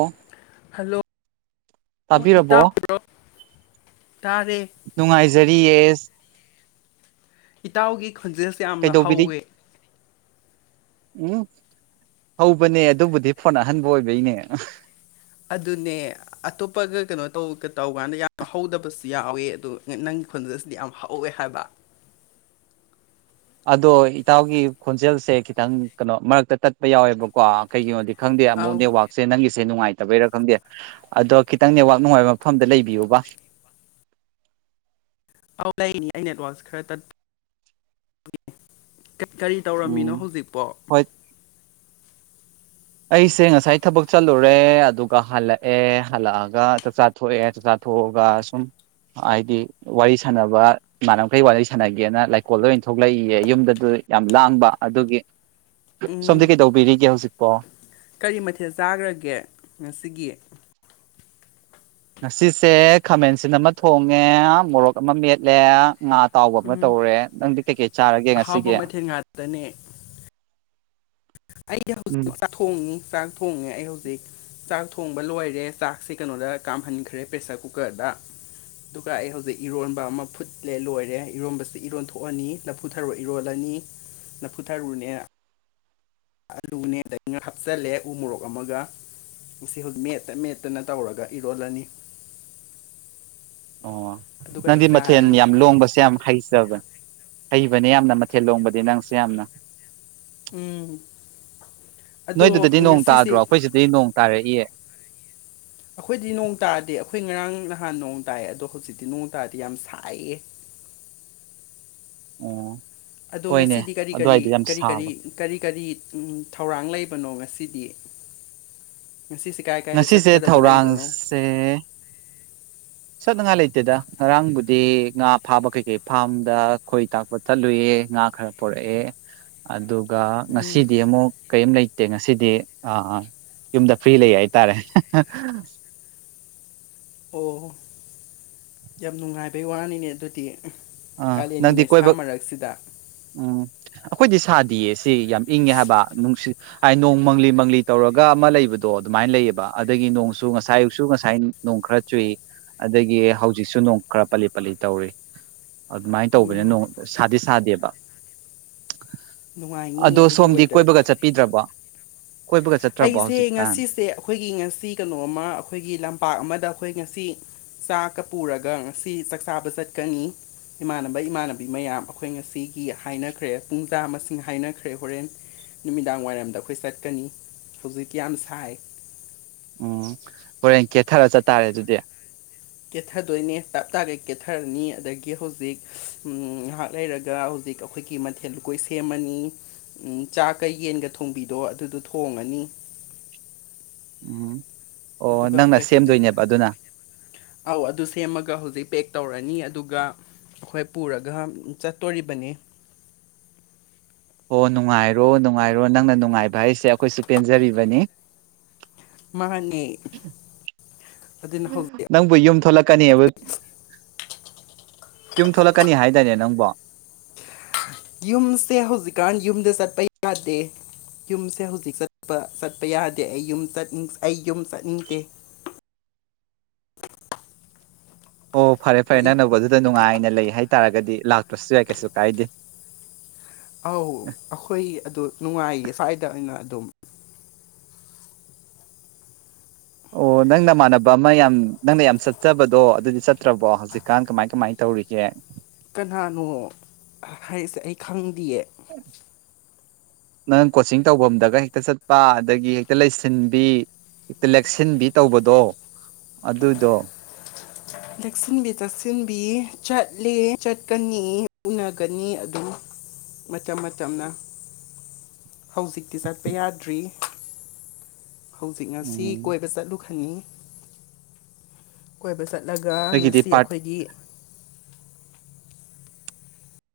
ꯑꯣ ꯍꯂꯣ ꯏꯇꯥ ꯇꯥꯕꯤꯔꯕꯣ ꯍꯔꯛ ꯅꯨꯡꯉꯥꯏꯖꯔꯤ ꯌꯦꯁ ꯏꯇꯥꯎꯒꯤ ꯈꯣꯟꯖꯦꯜꯁꯦ ꯌꯥꯝꯅ ꯍꯧꯋꯦ ꯀꯩꯗꯧꯕꯤꯔꯤ ꯎꯝ ꯍꯧꯕꯅꯦ ꯑꯗꯨꯕꯨꯗꯤ ꯐꯣꯟ ꯑꯍꯟꯕ ꯑꯣꯏꯕꯩꯅꯦ ꯑꯗꯨꯅꯦ ꯑꯇꯣꯞꯄꯒ ꯀꯩꯅꯣ ꯇꯧ ꯇꯧꯀꯥꯟꯗ ꯌꯥꯝꯅ ꯍꯧꯗꯕꯁꯨ ꯌꯥꯎꯋꯦ ꯑꯗꯨꯣ ꯅꯪ ꯈꯨꯟꯗꯁꯤꯗꯤ ꯌꯥꯝ ꯍꯧꯥꯎꯋꯦ ꯍꯥꯏꯕ ꯑꯗꯣ ꯏꯇꯥꯎꯒꯤ ꯈꯣꯟꯖꯦꯜꯁꯦ ꯈꯤꯇꯪ ꯀꯩꯅꯣ ꯃꯔꯛꯇ ꯇꯠꯄ ꯌꯥꯎꯋꯦꯕꯀꯣ ꯀꯩꯒꯤꯅꯣꯗꯤ ꯈꯪꯗꯦ ꯑꯃꯨꯛ ꯑꯧ ꯅꯦꯋꯥꯛꯁꯦ ꯅꯪ ꯁꯦ ꯅꯨꯡꯉꯥꯏꯇꯕꯩꯔ ꯈꯪꯗꯦ ꯑꯗꯣ ꯈꯤꯇꯪ ꯅꯦꯠꯋꯥꯛ ꯅꯨꯡꯉꯥꯏꯕ ꯃꯐꯝꯗ ꯂꯩꯕꯤꯌꯨꯕ ꯑ ꯑꯧ ꯂꯩꯅꯤ ꯑꯩ ꯅꯦꯠꯋꯥꯛꯁ ꯈꯔ ꯇꯠꯄ ꯀꯔꯤ ꯇꯧꯔꯝꯃꯤꯅꯣ ꯎꯝ ꯍꯧꯖꯤꯛꯄꯣ ꯍꯣꯏ ꯑꯩꯁꯦ ꯉꯁꯥꯏ ꯊꯕꯛ ꯆꯠꯂꯨꯔꯦ ꯑꯗꯨꯒ ꯍꯜꯂꯛꯑꯦ ꯍꯜꯂꯛꯑꯒ ꯆꯥꯛꯆꯥ ꯊꯣꯛꯑꯦ ꯆꯥꯛꯆꯥ ꯊꯒ ꯁꯨꯝ ꯍꯥꯏꯗꯤ ꯋꯥꯔꯤ ꯁꯥꯟꯅꯕ ꯏꯃꯥꯟꯅꯕꯈꯩ ꯋꯥꯔꯤ ꯁꯥꯟꯅꯒꯦꯅ ꯂꯩꯀꯣꯜꯗ ꯑꯣꯏꯅ ꯊꯣꯛꯂꯛꯏꯌꯦ ꯌꯨꯝꯗ ꯌꯥꯝ ꯂꯥꯡꯕ ꯑꯗꯨꯒꯤ ꯁꯣꯝꯗꯤ ꯎꯝ ꯀꯩꯗꯧꯕꯤꯔꯤꯒꯦ ꯍꯧꯖꯤꯛꯄꯣ ꯀꯔꯤ ꯃꯊꯦꯜ ꯆꯥꯈ꯭ꯔꯒꯦ ꯉꯁꯤꯒꯤ ꯉꯁꯤꯁꯦ ꯈꯥꯃꯦꯟꯁꯤꯟ ꯑꯃ ꯊꯣꯡꯉꯦ ꯃꯣꯔꯣꯛ ꯑꯃ ꯃꯦꯠꯂꯦ ꯉꯥ ꯇꯥꯎꯕ ꯑꯃ ꯇꯧꯔꯦ ꯅꯪꯗꯤ ꯀꯩꯀꯩ ꯆꯥꯔꯒꯦ ꯑꯍꯥꯎꯕ ꯉꯁꯤꯒꯤ ꯃꯊꯦꯜ ꯑꯩꯁ ꯎꯝ ꯍꯧꯖꯤꯛ ꯆꯥꯛ ꯊꯣꯡꯉꯤ ꯆꯥꯛ ꯊꯣꯡꯉꯦ ꯑꯩ ꯍꯧꯖꯤꯛ ꯆꯥꯛ ꯊꯣꯡꯕ ꯂꯣꯏꯔꯦ ꯆꯥꯛꯁꯦ ꯀꯩꯅꯣꯗ ꯀꯥꯝꯍꯟꯈ꯭ꯔꯦ ꯄ꯭ꯔꯦꯁꯔ ꯀꯨꯀꯔꯗ ꯑꯗꯨꯒ ꯑꯩ ꯍꯧꯖꯤꯛ ꯏꯔꯣꯟꯕ ꯑꯃ ꯐꯨꯠꯂꯦ ꯂꯣꯏꯔꯦ ꯏꯔꯣꯟꯕꯁꯤ ꯏꯔꯣꯟꯊꯣꯛꯑꯅꯤ ꯂꯐꯨꯊꯔꯔꯕ ꯏꯔꯣꯜꯂꯅꯤ ꯅꯐꯨꯊꯥꯔꯨꯅꯦ ꯑꯂꯨꯅꯦꯗꯩꯅ ꯍꯥꯞꯆꯤꯜꯂꯦ ꯎ ꯃꯣꯔꯣꯛ ꯑꯃꯒ ꯁꯤ ꯍꯧꯖꯤꯛ ꯃꯦꯠꯇ ꯃꯦꯠꯇꯅ ꯇꯧꯔꯒ ꯏꯔꯣꯜꯂꯅꯤ ꯑꯣ ꯑꯗꯨꯒ ꯑꯩ ꯅꯪꯗꯤ ꯃꯊꯦꯜ ꯆꯥꯔꯅꯤ ꯌꯥꯝ ꯂꯣꯡꯕꯁꯦ ꯌꯥꯝ ꯍꯩꯖꯕ ꯍꯩꯕꯅꯦ ꯌꯥꯝꯅ ꯃꯊꯦꯜ ꯂꯣꯡꯕꯗꯤ ꯅꯪꯁꯨꯦ ꯌꯥꯝꯅ ꯎꯝ ꯑꯗꯣ ꯅꯣꯏꯗꯨꯗꯗꯤ ꯅꯣꯡ ꯉꯁꯤꯁꯤ ꯇꯥꯗ꯭ꯔꯣ ꯑꯩꯈꯣꯏꯁꯤꯗꯤ ꯅꯣꯡ ꯇꯥꯔꯛꯏꯌꯦ ꯑꯩꯈꯣꯏꯗꯤ ꯅꯣꯡ ꯇꯥꯗꯦ ꯑꯩꯈꯣꯏ ꯉꯔꯥꯡ ꯅꯍꯥꯟ ꯅꯣꯡ ꯇꯥꯏ ꯑꯗꯣ ꯍꯧꯖꯤꯛꯇꯤ ꯅꯣꯡ ꯇꯥꯗꯤ ꯌꯥꯝ ꯁꯥꯏꯌꯦ [unintelligible] ꯑꯣ ꯑꯗꯣ ꯍꯣꯏꯅꯦ ꯉꯁꯤꯗꯤ ꯀꯔꯤ ꯀꯔꯤ ꯑꯗꯨꯋꯥꯏꯗꯤ ꯌꯥꯝ ꯀꯔꯤ ꯀꯔꯤ ꯁꯥꯕ ꯀꯔꯤ ꯀꯔꯤ ꯊꯧꯔꯥꯡ ꯂꯩꯕꯅꯣ ꯉ ꯐꯁꯤ ꯗꯌꯦ ꯉꯁꯤꯁꯦ ꯊꯧꯔꯥꯡꯁꯦ ꯆꯠꯅꯉꯥꯏ ꯂꯩꯇꯦꯗ ꯉꯔꯥꯡꯕꯨꯗꯤ ꯉꯥ ꯐꯥꯕ ꯀꯩ ꯀꯩ ꯐꯥꯔꯝꯗ ꯈꯣꯏ ꯇꯥꯛꯄ ꯆꯠꯂꯨꯏꯌꯦ ꯉꯥ ꯈꯔ ꯄꯔꯛꯑꯦ ꯑꯗꯨ ꯑꯗꯨꯒ ꯎꯝ ꯉꯁꯤꯗꯤ ꯑꯃꯨꯛ ꯀꯔꯤꯝ ꯂꯩꯇꯦ ꯉꯁꯤꯗꯤ ꯌꯨꯝꯗ ꯐ꯭ꯔꯤ ꯂꯩ ꯍꯥꯏ ꯇꯥꯔꯦ ꯑꯣ ꯌꯥꯝ ꯅꯨꯡꯉꯥꯏꯕꯩ ꯋꯥꯅꯤꯅꯦ ꯑꯗꯨꯗꯤ ꯑꯥ ꯀꯥꯂꯦꯟꯒꯤ ꯅꯪꯗꯤ ꯀꯣꯏꯕ ꯃꯩꯁꯥ ꯃꯔꯛꯁꯤꯗ ꯎꯝ ꯑꯩꯈꯣꯏꯗꯤ ꯁꯥꯗꯤꯌꯦ ꯁꯤ ꯌꯥꯝ ꯏꯪꯉꯦ ꯍꯥꯏꯕ ꯅꯨꯡꯁꯤꯠ ꯍꯥꯏꯗꯤ ꯅꯣꯡ ꯃꯪꯂꯤ ꯃꯪꯂꯤ ꯇꯧꯔꯒ ꯑꯃ ꯂꯩꯕꯗꯣ ꯑꯗꯨꯃꯥꯏꯅ ꯁꯃꯥꯏꯅ ꯂꯩꯑꯕ ꯑꯗꯒꯤ ꯅꯣꯡꯁꯨ ꯉꯁꯥꯏ ꯑꯌꯨꯛꯁꯨ ꯉꯁꯥꯏ ꯅꯣꯡ ꯈꯔ ꯆꯨꯏ ꯑꯗꯒꯤ ꯍꯧꯖꯤꯛꯁꯨ ꯅꯣꯡ ꯈꯔ ꯄꯂꯤ ꯄꯜꯂꯤ ꯇꯧꯔꯤ ꯑꯗꯨꯃꯥꯏꯅ ꯇꯧꯕꯅꯤ ꯎꯝ ꯅꯣꯡ ꯁꯥꯗꯤ ꯁꯥꯗꯦꯕ ꯅꯨꯡꯉꯥꯏꯅꯤ ꯑꯗꯣ ꯑꯗꯨꯒꯤ ꯁꯣꯝꯗꯤ ꯋꯦꯗꯔꯗꯣ ꯀꯣꯏꯕꯒ ꯆꯠꯄꯤꯗ꯭ꯔꯕ ꯀꯣꯏꯕꯒ ꯆꯠꯇ꯭ꯔꯕꯣ ꯑꯩꯁꯦ ꯍꯧꯖꯤꯛꯀꯥꯟ ꯉꯁꯤꯁꯦ ꯑꯩꯈꯣꯏꯒꯤ ꯉꯁꯤ ꯀꯩꯅꯣꯝꯃ ꯑꯩꯈꯣꯏꯒꯤ ꯂꯝꯄꯥꯛ ꯑꯃꯗ ꯑꯩꯈꯣꯏ ꯉꯁꯤ ꯆꯥꯛꯀ ꯄꯨꯔꯒ ꯉꯁꯤ ꯆꯥꯛꯆꯥꯕ ꯆꯠꯀꯅꯤ ꯏꯃꯥꯟꯅꯕ ꯏꯃꯥꯟꯅꯕꯤ ꯃꯌꯥꯝ ꯑꯩꯈꯣꯏ ꯉꯁꯤꯒꯤ ꯍꯥꯏꯅꯈ꯭ꯔꯦ ꯄꯨꯡꯖꯥ ꯃꯁꯤꯡ ꯍꯥꯏꯅꯈ꯭ꯔꯦ ꯍꯣꯔꯦꯟ ꯅꯨꯃꯤꯗꯥꯡ ꯋꯥꯏꯔꯝꯗ ꯑꯩꯈꯣꯏ ꯆꯠꯀꯅꯤ ꯐꯖꯤꯨꯇꯌꯥ ꯑꯃ ꯆꯥꯏ ꯎꯝ ꯍꯣꯔꯦꯟ ꯀꯦꯊꯔ ꯆꯠꯇꯥꯥꯔꯦ ꯑꯗꯨꯗꯤ ꯀꯦꯊꯗꯣꯏꯅꯦ ꯇꯞ ꯇꯥꯒ ꯀꯦꯠꯊꯔꯅꯤ ꯑꯗꯒꯤ ꯍꯧꯖꯤꯛ ꯉꯥꯏꯍꯥꯛ ꯂꯩꯔꯒ ꯍꯧꯖꯤꯛ ꯑꯛ ꯑꯩꯈꯣꯏꯒꯤ ꯃꯊꯦꯜ ꯂꯨꯀꯣꯏ ꯁꯦꯝꯃꯅꯤ ꯎ ꯆꯥꯛꯀ ꯌꯦꯟꯒ ꯊꯣꯡꯕꯤꯗꯣ ꯑꯗꯨꯗꯣ ꯊꯣꯡꯉꯅꯤ ꯎꯝ ꯑꯣ ꯑꯗꯨꯒ ꯅꯪꯅ ꯑꯩꯈꯣꯏ ꯍꯧꯖꯤꯛ ꯁꯦꯝꯗꯣꯏꯅꯦꯕ ꯑꯗꯨꯅ ꯑꯥꯎ ꯑꯗꯨ ꯁꯦꯝꯃꯒ ꯍꯧꯖꯤꯛ ꯄꯦꯛ ꯇꯧꯔꯅꯤ ꯑꯗꯨꯒ ꯑꯩꯈꯣꯏ ꯄꯨꯔꯒ ꯆꯠꯇꯣꯔꯤꯕꯅꯤ [unintelligible] ꯑꯣ ꯅꯨꯡꯉꯥꯏꯔꯣ ꯅꯨꯡꯉꯥꯏꯔꯣ ꯅꯪꯅ ꯅꯨꯡꯉꯥꯏꯕ ꯍꯥꯏꯁꯦ ꯑꯩꯈꯣꯏꯁꯨ ꯄꯦꯟꯖꯔꯤꯕꯅꯤ ꯃꯍꯍꯅꯦꯩꯔ ꯂꯝ ꯅꯪꯕꯨ ꯌꯨꯝ ꯊꯣꯛꯂꯛꯀꯅꯤꯕ ꯌꯨꯝ ꯊꯣꯛꯂꯛꯀꯅꯤ ꯍꯥꯏꯗꯅꯦ ꯅꯪꯕ ꯌꯨꯝꯁꯦ ꯍꯧꯖꯤꯛꯀꯥꯟ ꯌꯨꯝꯗ ꯆꯠꯄ ꯌꯥꯗꯦ ꯌꯨꯝꯁꯦ ꯍꯧꯖꯤꯛ ꯆꯠꯄ ꯆꯠꯄ ꯌꯥꯗꯦ ꯑꯩ ꯌ ꯑꯩ ꯌꯨꯝ ꯆꯠꯅꯤꯡꯗꯦ [unintelligible] ꯑꯣ ꯐꯔꯦ ꯐꯔꯦ ꯑꯩ ꯅꯪꯅꯧꯕ ꯑꯗꯨꯗ ꯅꯨꯡꯉꯥꯏꯅ ꯂꯩ ꯍꯥꯏꯇꯥꯥꯔꯒꯗꯤ ꯂꯥꯛꯇ꯭ꯔꯁꯨ ꯌꯥꯏ ꯀꯩꯁꯨ ꯀꯥꯏꯗꯦ ꯑꯧ ꯑꯩꯈꯣꯏ ꯑꯗꯨ ꯅꯨꯡꯉꯥꯏꯌꯦ ꯁ꯭ꯋꯥꯏꯗ ꯑꯣꯏꯅ ꯑꯗꯨꯝ ꯑꯣ ꯅꯪ ꯅꯃꯥꯟꯅꯕ ꯑꯃ ꯌꯥꯝ ꯅꯪꯅ ꯌꯥꯝ ꯆꯠꯆꯕꯗꯣ ꯑꯗꯨꯗꯤ ꯆꯠꯇ꯭ꯔꯕꯣ ꯍꯧꯖꯤꯛꯀꯥꯟ ꯀꯃꯥꯏ ꯀꯃꯥꯏ ꯇꯧ ꯇꯧꯔꯤꯁꯦ ꯀꯅꯥꯅꯣ ꯍꯥꯏꯔꯤꯁꯦ ꯑꯩ ꯈꯪꯗꯌꯦ ꯅꯪ ꯀꯣꯆꯤꯡ ꯇꯧꯐꯝꯗꯒ ꯍꯦꯛꯇ ꯆꯠꯄ ꯑꯗꯒꯤ ꯍꯦꯛꯇ ꯂꯩꯁꯤꯟꯕꯤ ꯍꯦꯛꯇ ꯂꯦꯛꯁꯤꯟꯕꯤ ꯇꯧꯕꯗꯣ ꯑꯗꯨꯗꯣ ꯇꯛꯁꯤꯟꯕꯤ ꯇꯛꯁꯤꯟꯕꯤ ꯆꯠꯂꯦ ꯆꯠꯀꯅꯤ ꯎꯅꯒꯅꯤ ꯑꯗꯨ ꯃꯇꯝ ꯃꯇꯝꯅ ꯍꯧꯖꯤꯛꯇꯤ ꯆꯠꯄ ꯌꯥꯗ꯭ꯔꯤ ꯍꯧꯖꯤꯛ ꯉꯁꯤ ꯎꯝ ꯀꯣꯏꯕ ꯆꯠꯂꯨ ꯈꯉ ꯀꯣꯏꯕ ꯆꯠꯂ ꯆꯠꯂꯒ ꯅꯣꯏꯒꯤꯗꯤ ꯉꯁꯤ ꯄꯥꯔꯠ ꯑꯩꯈꯣꯏꯒꯤ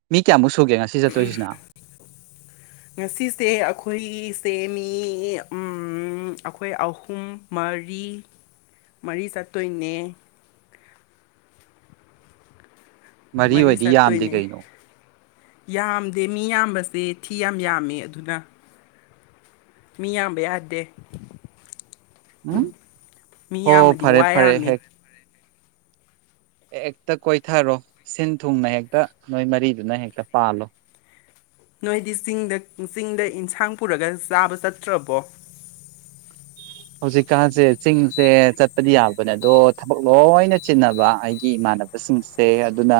ꯃꯤ ꯀꯌꯥꯃꯨꯛ ꯁꯨꯒꯦ ꯉꯁꯤ ꯆꯠꯇꯣꯏꯁꯤꯅ ꯉꯁꯤꯁꯦ ꯑꯩꯈꯣꯏꯁꯦ ꯃꯤ ꯑꯩꯈꯣꯏ ꯑꯍꯨꯝ ꯑꯔꯤ ꯃꯔꯤ ꯆꯥꯠꯇꯣꯏꯅꯦ ꯃꯔꯤ ꯑꯣꯏꯗꯤ ꯌꯥꯝꯗꯦ ꯆꯠꯇꯣꯏꯅꯦ ꯀꯩꯅꯣ ꯌꯥꯝꯗꯦ ꯃꯤ ꯌꯥꯝꯕꯁ ꯁꯦ ꯊꯤ ꯌꯥꯝ ꯌꯥꯝꯃꯦ ꯑꯗꯨꯅ ꯃꯤꯌꯥ ꯌꯥꯗ ꯎꯝ ꯍ ꯌꯥꯝꯃꯗꯤ ꯐꯔꯦ ꯋꯥ ꯐꯔꯦ ꯌꯥꯝꯃꯤ ꯍꯦꯛ ꯍꯦꯛꯇ ꯀꯣꯏꯊꯔꯣ ꯁꯤꯟ ꯊꯨꯡꯅ ꯍꯦꯛꯇ ꯅꯣꯏ ꯃꯔꯤꯗꯨꯅ ꯍꯦꯛꯇ ꯄꯥꯜꯂꯣ ꯅꯣꯏꯗꯤ ꯆꯤꯡꯗ ꯆꯤꯡꯗ ꯏꯟꯁꯥꯡ ꯄꯨꯔꯒ ꯆꯥꯕ ꯆꯠꯇ꯭ꯔꯕꯣ ꯍꯧꯖꯤꯛꯀꯥꯟꯁꯦ ꯆꯤꯡꯁꯦ ꯆꯠꯄꯗꯤ ꯌꯥꯕꯅꯦ ꯑꯗꯣ ꯊꯕꯛ ꯂꯣꯏꯅ ꯆꯤꯟꯅꯕ ꯑꯩꯒꯤ ꯏꯃꯥ ꯥꯟꯅꯕꯁꯤꯡꯁꯦ ꯑꯗꯨꯅ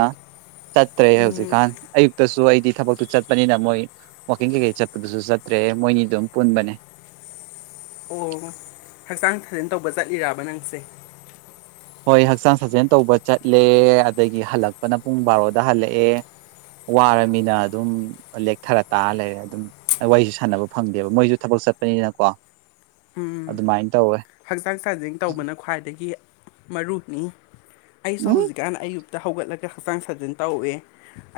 ꯆꯠꯇ꯭ꯔꯦ ꯎꯝ ꯍꯧꯖꯤꯛꯀꯥꯟ ꯑꯌꯨꯛꯇꯁꯨ ꯑꯩꯗꯤ ꯊꯕꯛꯇꯨ ꯆꯠꯄꯅꯤꯅ ꯃꯣꯏ ꯋꯥꯋꯀꯤꯡ ꯀꯩꯀꯩ ꯆꯠꯄꯗꯨꯁꯨ ꯆꯠꯇ꯭ꯔꯦ ꯔꯦ ꯃꯣꯏꯅꯤ ꯑꯗꯨꯝ ꯄꯨꯟꯕꯅꯦ ꯑꯣ ꯍꯛꯆꯥꯡ ꯊꯥꯖꯟ ꯇꯧꯕ ꯆꯠꯂꯤꯔꯕ ꯅꯪꯁꯦ ꯍꯣꯏ ꯍꯛꯆꯥꯡ ꯁꯥꯖꯦꯜ ꯇꯧꯕ ꯆꯠꯂꯦ ꯑꯗꯒꯤ ꯍꯜꯂꯛꯄꯅ ꯄꯨꯡ ꯕꯥꯔꯣꯗ ꯍꯜꯂꯛꯑꯦ ꯋꯥꯔꯃꯤꯅ ꯑꯗꯨꯝ ꯂꯦꯛꯊꯔ ꯇꯥꯔ ꯂꯩꯔꯦ ꯑꯗꯨꯝ ꯋꯥꯔꯤꯁꯨ ꯁꯥꯟꯅꯕ ꯐꯪꯗꯦꯕ ꯃꯣꯏꯁꯨ ꯊꯕꯛ ꯅꯤꯅꯀꯣ ꯎꯝ ꯍꯛꯆꯥꯡ ꯆꯥꯡꯖꯦꯟ ꯇꯧꯕꯅ ꯈ꯭ꯋꯥꯏꯗꯒꯤ ꯃꯔꯨꯅꯤ ꯑꯩꯁꯨ ꯎꯝ ꯍꯧꯖꯤꯛꯀꯥꯟ ꯑꯌꯨ ꯇ ꯍꯧꯒꯠꯂꯒ ꯍꯛꯆꯥꯡ ꯁꯥꯖꯟ ꯇꯧꯋꯦ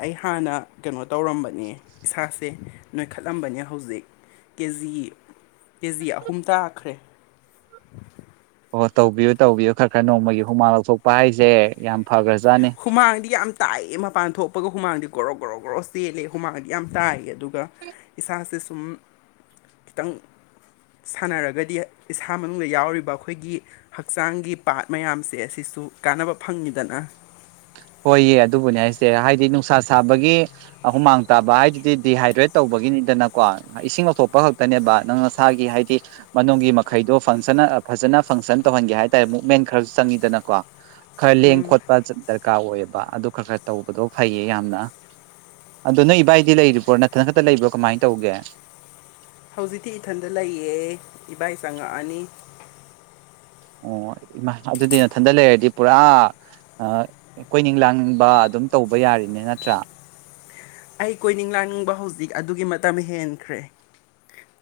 ꯑꯩ ꯍꯥꯟꯅ ꯀꯩꯅꯣ ꯇꯧꯔꯝꯕꯅꯦ ꯏꯁꯥꯁꯦ ꯅꯣꯏꯈꯠꯂꯝꯕꯅꯦ ꯍꯧꯖꯤꯛ ꯀꯦ ꯖꯤ ꯀꯦ ꯖꯤ ꯑꯍꯨꯝ ꯇꯥꯈ꯭ꯔꯦ [unintelligible] ꯑꯣ ꯇꯧꯕꯤꯌꯨ ꯇꯧꯕꯤꯌꯨ ꯈꯔ ꯈꯔ ꯅꯣꯡꯃꯒꯤ ꯍꯨꯃꯥꯡ ꯂꯧꯊꯣꯛꯄ ꯍꯥꯏꯁꯦ ꯌꯥꯝ ꯐꯈ꯭ꯔꯁꯦ ꯍꯨꯃꯥꯡꯗꯤ ꯌꯥꯝ ꯇꯥꯏꯑ ꯃꯄꯥꯟ ꯊꯣꯛꯄꯒ ꯍꯨꯃꯥꯡꯗꯤ ꯣꯔꯣ ꯣꯔꯣ ꯣꯔꯣ ꯆꯦꯜꯂꯦ ꯍꯨꯃꯥꯡꯗꯤ ꯌꯥꯝ ꯇꯥꯏꯑ ꯑꯗꯨꯗ ꯑꯗꯨꯒ ꯏꯁꯥꯁꯦ ꯁꯨꯝ ꯈꯤꯇꯪ ꯁꯥꯟꯅꯔꯒꯗꯤ ꯏꯁꯥ ꯃꯅꯨꯡꯗ ꯌꯥꯎꯔꯤꯕ ꯑꯩꯈꯣꯏꯒꯤ ꯍꯛꯆꯥꯡꯒꯤ ꯄꯥꯠ ꯃꯌꯥꯝꯁꯦ ꯑꯁꯤ ꯁꯨ ꯀꯥꯟꯅꯕ ꯐꯪꯉꯤꯗꯅ ꯍꯣꯏꯌꯦ ꯑꯗꯨꯕꯨꯅꯦ ꯍꯥꯏꯁꯦ ꯍꯥꯏꯗꯤ ꯅꯨꯡꯁꯥ ꯁꯥꯕꯒꯤ ꯍꯨꯃꯥꯡ ꯇꯥꯕ ꯍꯥꯏꯗꯨꯗꯤ ꯗꯤꯍꯥꯏꯗ꯭ꯔꯦꯠ ꯇꯧꯕ ꯅꯤꯗꯅꯀꯣ ꯏꯁꯤꯡ ꯑꯊꯣꯛꯄ ꯈꯛꯇꯅꯦꯕ ꯅꯪ ꯅꯁꯥꯒꯤ ꯍꯥꯏꯗꯤ ꯃꯅꯨꯡꯒꯤ ꯃꯈꯩꯗꯣ ꯐꯪꯁ ꯐꯖꯅ ꯐꯪꯁꯟ ꯇꯧꯍꯟꯒꯦ ꯍꯥꯏ ꯇꯔꯦ ꯃꯦꯟ ꯈ ꯆꯪꯉꯤꯗꯅꯀꯣ ꯈꯔ ꯂꯦꯡ ꯈꯣꯠꯄ ꯗꯔꯀꯥꯔ ꯑꯣꯏꯌꯦꯕ ꯑꯗꯨ ꯈꯔ ꯈꯔ ꯇꯧꯕꯗꯣ ꯐꯩꯌꯦ ꯌꯥꯝꯅꯡ ꯑꯗꯣ ꯅꯣꯏ ꯏꯕꯥꯏꯗꯤ ꯂꯩꯔꯤꯕ꯭ꯔꯣ ꯅꯠꯇꯅ ꯈꯛꯇ ꯂꯩꯕ꯭ꯔꯣ ꯀꯃꯥꯏꯅ ꯇꯧꯒꯦ ꯍꯧꯖꯤꯛꯇꯤ ꯏꯊꯟꯗ ꯂꯩꯌꯦ ꯏꯕꯥꯏ ꯆꯪꯉꯛꯑꯅꯤ ꯑꯣ ꯏꯃꯥ ꯑꯗꯨꯗꯤ ꯃꯊꯟꯗ ꯂꯩꯔꯗꯤ ꯄꯨꯔꯥ ꯀꯣꯏꯅꯤꯡ ꯂꯥꯡꯅꯤꯡꯕ ꯑꯗꯨꯝ ꯇꯧꯕ ꯌꯥꯔꯤꯅꯦ ꯅꯠꯇ꯭ꯔꯥ ꯑꯩ ꯀꯣꯏꯅꯤꯡ ꯂꯥꯅꯤꯡꯕ ꯍꯧꯖꯤꯛ ꯑꯗꯨꯒꯤ ꯃꯇꯝ ꯍꯦꯟꯈ꯭ꯔꯦ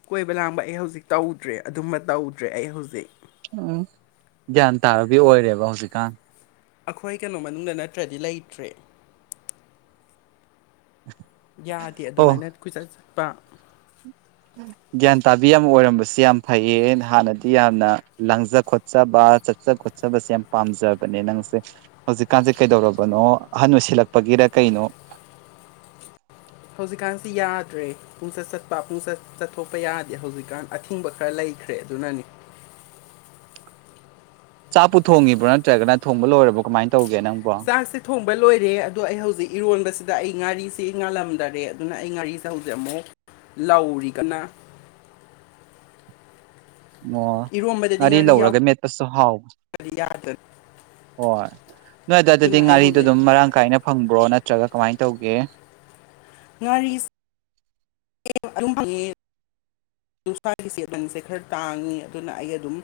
ꯀꯣꯏꯕ ꯂꯥꯡꯕ ꯑꯩ ꯍꯧꯖꯤꯛ ꯇꯧꯗ꯭ꯔꯦ ꯑꯗꯨꯝꯕ ꯇꯧꯗ꯭ꯔꯦ ꯑꯩ ꯍꯧꯖꯤꯛ ꯎꯝ ꯒ꯭ꯌꯥꯟ ꯇꯥꯕꯕꯤ ꯑꯣꯏꯔꯦꯕ ꯍꯧꯖꯤꯛꯀꯥꯟ ꯑꯩꯈꯣꯏ ꯀꯩꯅꯣ ꯃꯅꯨꯡꯗ ꯅꯠꯇ꯭ꯔꯗꯤ ꯂꯩꯇ꯭ꯔꯦ ꯌꯥꯗꯦ ꯑꯣ ꯑꯗꯨꯃꯥꯏꯅ ꯀꯨꯣꯏꯆꯠ ꯆꯠꯄ ꯒ꯭ꯌꯥꯟ ꯇꯥꯕꯤ ꯑꯃ ꯑꯣꯏꯔꯝꯕꯁꯦ ꯌꯥꯝ ꯐꯩꯌꯦ ꯍꯥꯟꯅꯗꯤ ꯌꯥꯝꯅ ꯂꯥꯡꯖ ꯈꯣꯠꯆꯕ ꯆꯠꯆ ꯈꯣꯠꯆꯕꯁꯦ ꯌꯥꯝꯅ ꯄꯥꯝꯖꯕꯅꯦ ꯅꯪꯁꯦ ꯍꯧꯖꯤꯛꯀꯥꯟꯁꯦ ꯀꯩꯗꯧꯔꯕꯅꯣ ꯑꯍꯟ ꯑꯣꯏꯁꯤꯜꯂꯛꯄꯒꯤꯔ ꯀꯩꯅꯣ [unintelligible] ꯍꯧꯖꯤꯛꯀꯥꯟꯁꯤ ꯌꯥꯗ꯭ꯔꯦ ꯄꯨꯡꯆꯠ ꯆꯠꯄ ꯄꯨꯡꯆꯠ ꯆꯠꯊꯣꯛꯄ ꯌꯥꯗꯦ ꯍꯧꯖꯤꯛꯀꯥꯟ ꯑꯊꯤꯡꯕ ꯈꯔ ꯂꯩꯈ꯭ꯔꯦ ꯑꯗꯣ ꯆꯅꯅꯤ ꯆꯥꯛꯄꯨ ꯊꯣꯡꯉꯤꯕ꯭ꯔꯣ ꯅꯠꯇ꯭ꯔꯒꯅ ꯊꯣꯡꯕ ꯂꯣꯏꯔꯕꯣ ꯀꯃꯥꯏꯅ ꯇꯧꯒ ꯆꯥꯛꯁꯦ ꯊꯣꯡꯕ ꯂꯣꯏꯔꯦ ꯑꯗꯣ ꯑꯩ ꯍꯧꯖꯤꯛ ꯏꯔꯣꯟꯕꯁꯤꯗ ꯑꯗꯨꯗ ꯑꯩ ꯉꯥꯔꯤꯁꯤ ꯉꯥꯜꯂꯝꯗꯔꯦ ꯑꯗꯨꯅ ꯑꯩ ꯉꯥꯔꯤꯁꯦ ꯍꯧꯖꯤꯛ ꯑꯃꯨꯛ ꯂꯧꯔꯤꯒꯅ [unintelligible] ꯑꯣ ꯉꯥꯔꯤ ꯂꯧꯔꯒ ꯃꯦꯠꯄꯁꯨ ꯍꯥꯎꯋ ꯐꯌꯥꯗꯠ ꯍꯣꯏ ꯅꯣꯏ ꯑꯗꯨ ꯑꯗꯨꯗꯤ ꯉꯥꯔꯤꯗꯣ ꯍꯧꯖꯤꯛ ꯑꯗꯨꯝ ꯃꯔꯥꯡ ꯀꯥꯏꯅ ꯐꯪꯕ꯭ꯔꯣ ꯅꯠꯇ ꯅꯠꯇ꯭ꯔꯒ ꯀꯃꯥꯏꯅ ꯇꯧꯒꯦ ꯉꯥꯔꯤ [unintelligible] ꯅꯨꯡꯁꯥꯒꯤ ꯆꯦꯂꯪꯁꯦ ꯈꯔ ꯇꯥꯡꯉꯤ ꯑꯗꯨꯅ ꯑꯩ ꯑꯗꯨꯝ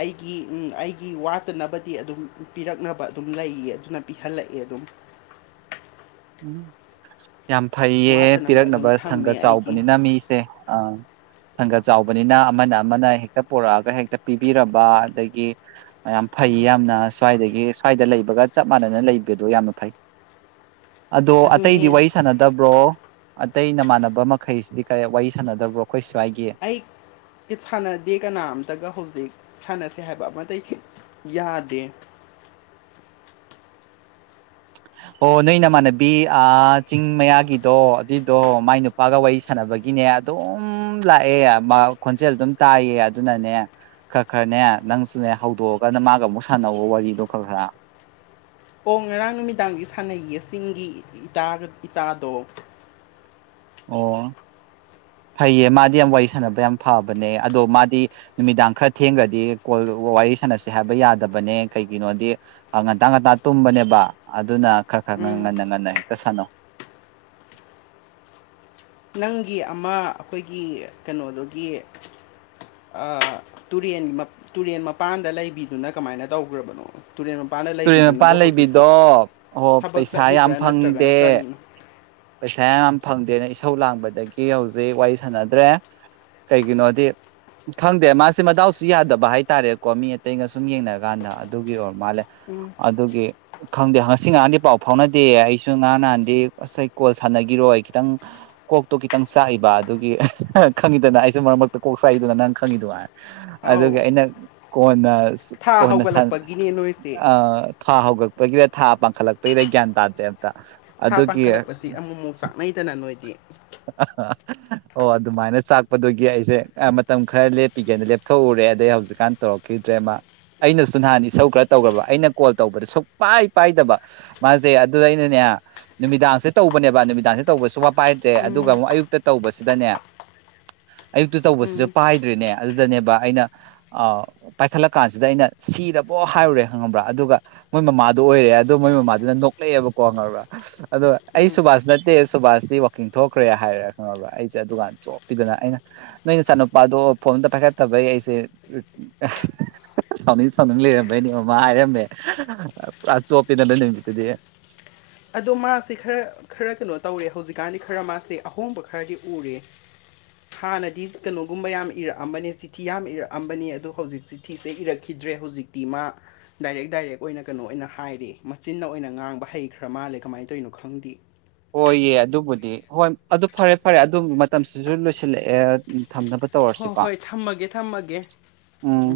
ꯑꯩꯒꯤ ꯑꯩꯒꯤ ꯋꯥꯠꯇꯅꯕꯗꯤ ꯑꯗꯨꯝ ꯄꯤꯔꯛꯅꯕ ꯑꯗꯨꯝ ꯂꯩꯌꯦ ꯑꯗꯨꯅ ꯄꯤꯍꯜꯂꯤ ꯂꯛꯑꯦ ꯑꯗꯨꯝ ꯎꯝ ꯌꯥꯝ ꯐꯩꯌꯦ ꯋꯥꯠꯇꯅꯕ ꯄꯤꯔꯛꯅꯕ ꯑꯗꯨꯝ ꯁꯪꯒ ꯊꯝꯃꯦ ꯑꯩꯒꯤ ꯆꯥꯎꯕꯅꯤꯅ ꯃꯤꯁꯦ ꯑ ꯁꯪꯒ ꯆꯥꯎꯕꯅꯤꯅ ꯑꯃꯅ ꯑꯃꯅ ꯍꯦꯛꯇ ꯄꯨꯔꯛꯑꯒ ꯍꯦꯛꯇ ꯄꯤꯕꯤꯔꯕ ꯑꯗꯒꯤ ꯌꯥꯝ ꯐꯩ ꯌꯥꯝꯅ ꯁ꯭ꯋꯥꯏꯗꯒꯤ ꯁ꯭ꯋꯥꯏꯗ ꯂꯩꯕꯒ ꯆꯞ ꯃꯥꯟꯅꯅ ꯂꯩꯕꯗꯣ ꯌꯥꯝꯅ ꯐꯩ ꯑꯗꯣ ꯑꯇꯩꯗꯤ ꯑꯗꯨꯅꯦ ꯋꯥꯔꯤ ꯁꯥꯟꯅꯗꯕ꯭ꯔꯣ ꯑꯇꯩ ꯅꯃꯥꯟꯅꯕ ꯃꯈꯩꯁꯤꯗꯤ ꯀꯔꯤ ꯋꯥꯔꯤ ꯁꯥꯟꯅꯗꯕ꯭ꯔꯣ ꯑꯩꯈꯣꯏ ꯁ꯭ꯋꯥꯏꯒꯤ ꯑꯩ ꯁꯥꯟꯅꯗꯦ ꯀꯅꯥꯝꯇꯒ ꯍꯧꯖꯤꯛ ꯁꯥꯟꯅꯁꯦ ꯍꯥꯏꯕ ꯑꯃꯗꯩ ꯌꯥꯗꯦ ꯑꯣ ꯅꯣꯏ ꯅꯃꯥꯟꯅꯕꯤ ꯆꯤꯡ ꯃꯌꯥꯒꯤꯗꯣ ꯑꯗꯨꯏꯗꯣ ꯃꯥꯏ ꯅꯨꯄꯥꯒ ꯋꯥꯔꯤ ꯁꯥꯟꯅꯕ ꯒꯤꯅꯦ ꯑꯗꯨꯝ ꯂꯥꯛꯑꯦ ꯈꯣꯟꯖꯦꯜ ꯑꯗꯨꯝ ꯇꯥꯏꯌꯦ ꯑꯗꯨꯅꯅꯦ ꯈꯔ ꯈꯔꯅꯦ ꯅꯪꯁꯨꯅꯦ ꯍꯧꯗꯣꯛꯑꯒ ꯅ ꯃꯥꯒ ꯑꯃꯨꯛ ꯁꯥꯟꯅꯧꯕ ꯋꯥꯔꯤꯗꯣ ꯈꯔ ꯈꯔ ꯑꯣ ꯉꯔꯥꯡ ꯅꯨꯃꯤꯗꯥꯡꯒꯤ ꯁꯥꯟꯅꯩꯁꯤꯡꯒꯤ ꯏꯇꯥꯗꯣ ꯑꯣ ꯐꯩꯌꯦ ꯃꯥꯗꯤ ꯌꯥꯝ ꯋꯥꯔꯤ ꯁꯥꯟꯅꯕ ꯌꯥꯝ ꯐꯕꯅꯦ ꯑꯗꯣ ꯃꯥꯗꯤ ꯅꯨꯃꯤꯗꯥꯡ ꯈꯔ ꯊꯦꯡꯈ꯭ꯔꯗꯤ ꯀꯣꯜ ꯋꯥꯔꯤ ꯁꯥꯟꯅꯁꯦ ꯍꯥꯏꯕ ꯌꯥꯗꯕꯅꯦ ꯀꯩꯒꯤꯅꯣꯗꯤ ꯉꯟꯇ ꯉꯟꯇꯥ ꯇꯨꯝꯕꯅꯦꯕ ꯑꯗꯨꯅ ꯈꯔ ꯈꯔ ꯎꯝ ꯉꯟꯅ ꯉꯟꯅ ꯍꯦꯛꯇ ꯁꯥꯟꯅꯧ ꯅꯪꯒꯤ ꯑꯃ ꯑꯩꯈꯣꯏꯒꯤ ꯀꯩꯅꯣꯗꯨꯒꯤ ꯇꯨꯔꯦꯟꯒꯤ ꯇꯨꯔꯦꯟ ꯃꯄꯥꯟꯗ ꯂꯩꯕꯤꯗꯨꯅ ꯀꯃꯥꯏꯅ ꯇꯧꯈ꯭ꯔꯕꯅꯣ ꯇꯨꯔꯦꯟ ꯃꯄꯥꯟꯗ ꯇꯨꯔꯦꯜ ꯂꯩꯕꯤꯗꯨꯅꯕꯨ ꯃꯄꯥꯟ ꯍꯧꯖꯤꯛꯁꯤ ꯂꯩꯕꯤꯗꯣ ꯑꯣ ꯊꯕꯛ ꯆꯠꯂꯤꯕ꯭ꯔꯥ ꯐꯪꯗꯦ ꯅꯠꯇ꯭ꯔꯒꯅ ꯀꯔꯤꯅꯣ ꯄꯩꯁꯥ ꯌꯥꯝ ꯌꯥꯝ ꯐꯪꯗꯦꯅ ꯏꯁꯧ ꯂꯥꯡꯕꯗꯒꯤ ꯍꯧꯖꯤꯛ ꯋꯥꯔꯤ ꯁꯥꯟꯅꯗ꯭ꯔꯦ ꯀꯩꯒꯤꯅꯣꯗꯤ ꯈꯪꯗꯦ ꯃꯥꯁꯦ ꯃꯇꯗꯥꯎꯁꯨ ꯌꯥꯗꯕ ꯍꯥꯏꯇꯥꯔꯦꯀꯣ ꯃꯤ ꯑꯇꯩꯒ ꯁꯨꯝ ꯌꯦꯡꯅꯔ ꯀꯥꯟꯗ ꯑꯗꯨꯒꯤ ꯑꯣꯏꯔ ꯃꯥꯜꯂꯦ ꯑꯗꯨꯒꯤ ꯈꯪꯗꯦ ꯉꯁꯤ ꯉꯍꯥꯟꯗꯤ ꯄꯥꯎ ꯐꯥꯎꯅꯗꯦ ꯑꯩꯁꯨ ꯉꯍꯥꯟ ꯅꯍꯥꯟꯗꯤ ꯉꯁꯥꯏ ꯀꯣꯜ ꯆꯅꯒꯤꯔꯣꯏ ꯈꯤꯇꯪ ꯀꯣꯛꯇꯣ ꯈꯤꯇꯪ ꯆꯥꯛꯏꯕ ꯑꯗꯨꯒꯤ ꯈꯪꯉꯤꯗꯅ ꯑꯩꯁꯨ ꯃꯔꯛ ꯃꯔꯛꯇ ꯀꯣꯛ ꯆꯥꯛ ꯅꯪ ꯈꯪꯉꯤꯗꯨ ꯑꯗꯨꯒꯤ ꯑꯧ ꯑꯩꯅ ꯀꯣꯟꯅ ꯊꯥ ꯀꯣꯟꯅ ꯍꯧꯒꯠꯂꯛꯄꯒꯤꯅꯦ ꯅꯣꯏꯁꯦ ꯑ ꯊꯥ ꯍꯧꯒꯠꯄꯒꯤꯗ ꯊꯥ ꯄꯥꯡꯈꯠꯂꯛꯄꯒꯤꯗ ꯒ꯭ꯌꯥꯟ ꯇꯥꯗꯦꯕ ꯊꯥ ꯑꯗꯨꯒꯤ ꯄꯥꯡꯈꯠꯂꯛꯄꯁꯤ ꯑꯃꯨꯛꯃꯨꯛ ꯆꯥꯛꯅꯩꯗꯅ ꯅꯣꯏꯗꯤ [unintelligible] ꯑꯣ ꯑꯗꯨꯃꯥꯏꯅ ꯆꯥꯛꯄꯗꯨꯒꯤ ꯑꯩꯁꯦ ꯃꯇꯝ ꯈꯔ ꯂꯦꯞꯄꯤꯒꯦꯅ ꯂꯦꯞꯊꯣꯛꯎꯔꯦ ꯑꯗꯩ ꯍꯧꯖꯤꯛꯀꯥꯟ ꯇꯧꯔꯛꯈꯤꯕ ꯗ꯭ꯔꯦꯃꯥ ꯑꯩꯅꯁꯨ ꯅꯍꯥꯟ ꯏꯁꯧ ꯈꯔ ꯇꯧꯈ꯭ꯔꯕ ꯑꯩꯅ ꯀꯣꯜ ꯇꯧꯕꯗ ꯁꯨꯛ ꯄꯥꯏ ꯄꯥꯏꯗꯕ ꯃꯥꯁꯦ ꯑꯗꯨꯗ ꯑꯩꯅꯅꯦ ꯅꯨꯃꯤꯗꯥꯡꯁꯦ ꯇꯧꯕꯅꯦꯕ ꯅꯨꯃꯤꯗꯥꯡꯁꯦ ꯇꯧꯕ ꯁꯨꯄꯥꯏ ꯗꯦ ꯑꯗꯨꯒ ꯑꯃꯨꯛ ꯑꯌꯨꯛꯇ ꯇꯧꯕꯁꯤꯗꯅꯦ ꯑꯌꯨꯛꯇ ꯇꯧꯕꯁꯤꯁꯨ ꯄꯥꯏꯗ꯭ꯔꯤꯅꯦ ꯑꯗꯨꯗꯅꯦꯕ ꯑꯩꯅ ꯄꯥꯏꯈꯠꯂꯛ ꯀꯥꯟꯁꯤꯗ ꯑꯩꯅ ꯁꯤꯔꯕꯣ ꯍꯥꯏꯔꯨꯔꯦ ꯈꯪꯉꯕ꯭ꯔꯥ ꯑꯗꯨꯒ ꯃꯣꯏ ꯃꯃꯥꯗꯣ ꯑꯣꯏꯔꯦ ꯑꯗꯣ ꯃꯣꯏ ꯃꯃꯥꯗꯨꯅ ꯅꯣꯛꯂꯛꯑꯦꯕꯀꯣ ꯈꯪꯉꯕ꯭ꯔꯥ ꯑꯗꯨꯗ ꯑꯩ ꯁꯨꯕꯥꯁ ꯅꯠꯇꯦ ꯁꯨꯕꯥꯁꯗꯤ ꯀꯤꯡꯊꯣꯛꯈ꯭ꯔꯦ ꯍꯥꯏꯔꯦ ꯈꯪꯉꯕ ꯑꯩꯁꯦ ꯗꯨꯀꯥꯟ ꯆꯣꯞꯄꯤꯗꯅ ꯑꯩꯅ ꯅꯣꯏ ꯅꯆꯥꯅꯨꯄꯥꯗꯣ ꯐꯣꯟꯇꯣ ꯑꯝꯇ ꯄꯥꯏꯈꯠꯇꯕ ꯑꯩꯩ ꯑꯩꯁꯦ ꯁꯥꯎꯅꯤꯡ ꯁꯥꯎꯅꯤꯡ ꯂꯩꯔꯝꯕꯩꯅꯦ ꯃꯃꯥ ꯍꯥꯏꯔꯝꯃꯦ ꯄꯨꯔꯥ ꯆꯣꯞꯄꯦꯗꯅ ꯅꯨꯃꯤꯠꯇꯨꯗꯤ ꯑꯗꯣ ꯃꯥꯁꯦ ꯈꯔ ꯈꯔ ꯀꯩꯅꯣ ꯇꯧꯔꯦ ꯍꯧꯖꯤꯛꯀꯥꯟꯗꯤ ꯈꯔ ꯃꯥꯁꯦ ꯑꯍꯣꯡꯕ ꯈꯔꯗꯤ ꯎꯔꯦ ꯍꯥꯟꯅꯗꯤ ꯀꯩꯅꯣꯒꯨꯝꯕ ꯌꯥꯝꯅ ꯏꯔꯛꯑꯝꯕꯅꯦ ꯆꯤꯊꯤ ꯌꯥꯝ ꯏꯔꯛꯑꯝꯕꯅꯦ ꯑꯗꯨꯣ ꯍꯧꯖꯤꯛ ꯆꯤꯊꯤꯁꯦ ꯏꯔꯛꯈꯤꯗ ꯗ꯭ꯔꯦ ꯍꯧꯖꯤꯛꯇꯤ ꯃꯥ ꯗꯥꯏꯔꯦꯛ ꯗꯥꯏꯔꯦꯛ ꯑꯣꯏꯅ ꯀꯩꯅꯣ ꯑꯣꯏꯅ ꯍꯥꯏꯔꯦ ꯃꯆꯤꯟꯅ ꯑꯣꯏꯅ ꯉꯥꯡꯕ ꯍꯩꯈ꯭ꯔꯦ ꯈꯔ ꯃꯥꯜꯂꯦ ꯀꯃꯥꯏꯅ ꯇꯧꯔꯤꯅꯣ ꯈꯪꯗꯦ ꯍꯣꯏꯌꯦ ꯑꯗꯨꯕꯨꯗꯤ ꯍꯣꯏ ꯑꯗꯨ ꯐꯔꯦ ꯐꯔꯦ ꯑꯗꯨ ꯃꯇꯝꯁꯤꯁꯨ ꯂꯣꯏꯁꯤꯜꯂꯛꯑꯦ ꯎꯝ ꯊꯝꯅꯕ ꯍꯣꯏ ꯇꯧꯔꯁꯤꯀꯣ ꯍꯣꯏ ꯊꯝꯃꯒꯦ ꯊꯝꯃꯒꯦ ꯎꯝ